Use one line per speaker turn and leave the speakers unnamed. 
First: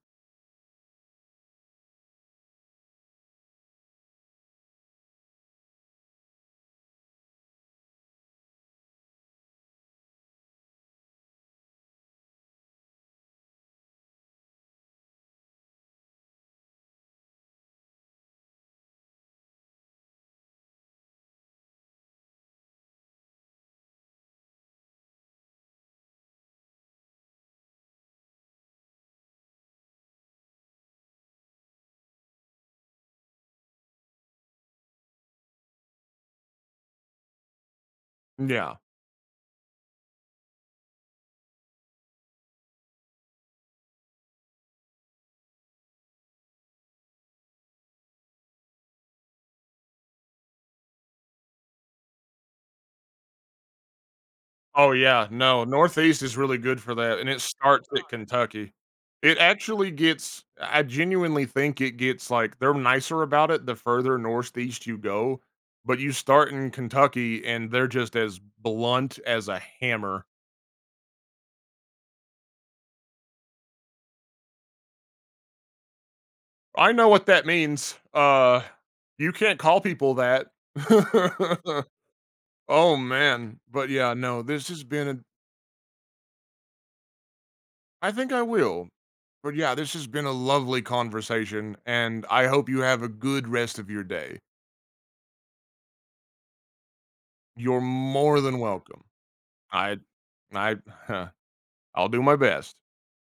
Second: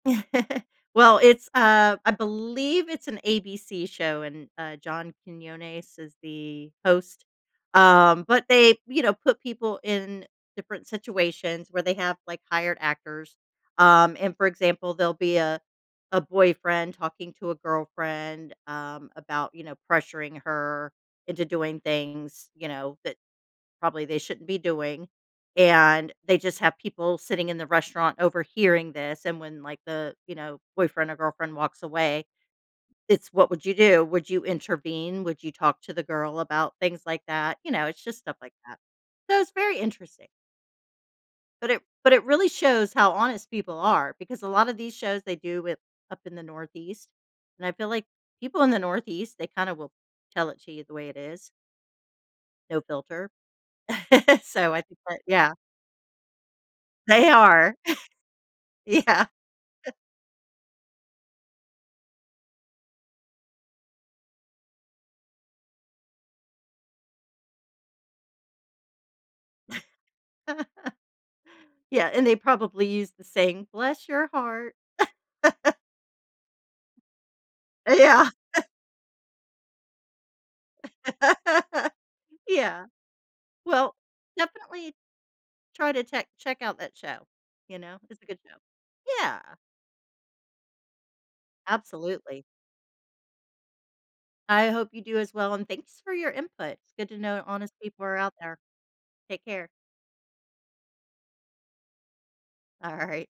Well, it's, uh I believe it's an ABC show, and, uh, John Quiñones is the host. Um, but they, you know, put people in different situations where they have, like, hired actors. Um, and, for example, there'll be a a boyfriend talking to a girlfriend, um, about, you know, pressuring her into doing things, you know, that probably they shouldn't be doing. And they just have people sitting in the restaurant overhearing this, and when, like, the, you know, boyfriend or girlfriend walks away, it's, "What would you do? Would you intervene? Would you talk to the girl about things like that?" You know, it's just stuff like
Yeah.
that. So, it's very interesting. But it but it really shows how honest people are because a lot of these shows they do with up in the Northeast and I feel like people in the Northeast, they kind of will tell it to you the way it is. No filter. So, I
Oh,
think that
yeah.
Yeah.
No, Northeast is really good for that,
They
and it
are.
starts at Kentucky.
Yeah.
It actually gets I genuinely think it gets, like they're nicer about it the further Northeast you go. But you start in Kentucky, and they're just as blunt as a hammer.
Yeah, and they probably use the same, "Bless your heart."
I know what that means.
Yeah.
Uh, you can't call people that.
Yeah.
Oh, man. But
Well,
yeah, no this has
definitely
been
try to che check out that show. You know,
I
it's a
think
good
I
show.
will.
Yeah.
But, yeah, this has been a lovely conversation, and
Absolutely.
I hope you have a good rest of your day.
I hope you do as well, and thanks for your input. It's good to know honest
You're
people are out
more
there.
than welcome.
Take care.
I I I'll do my best.
Alright.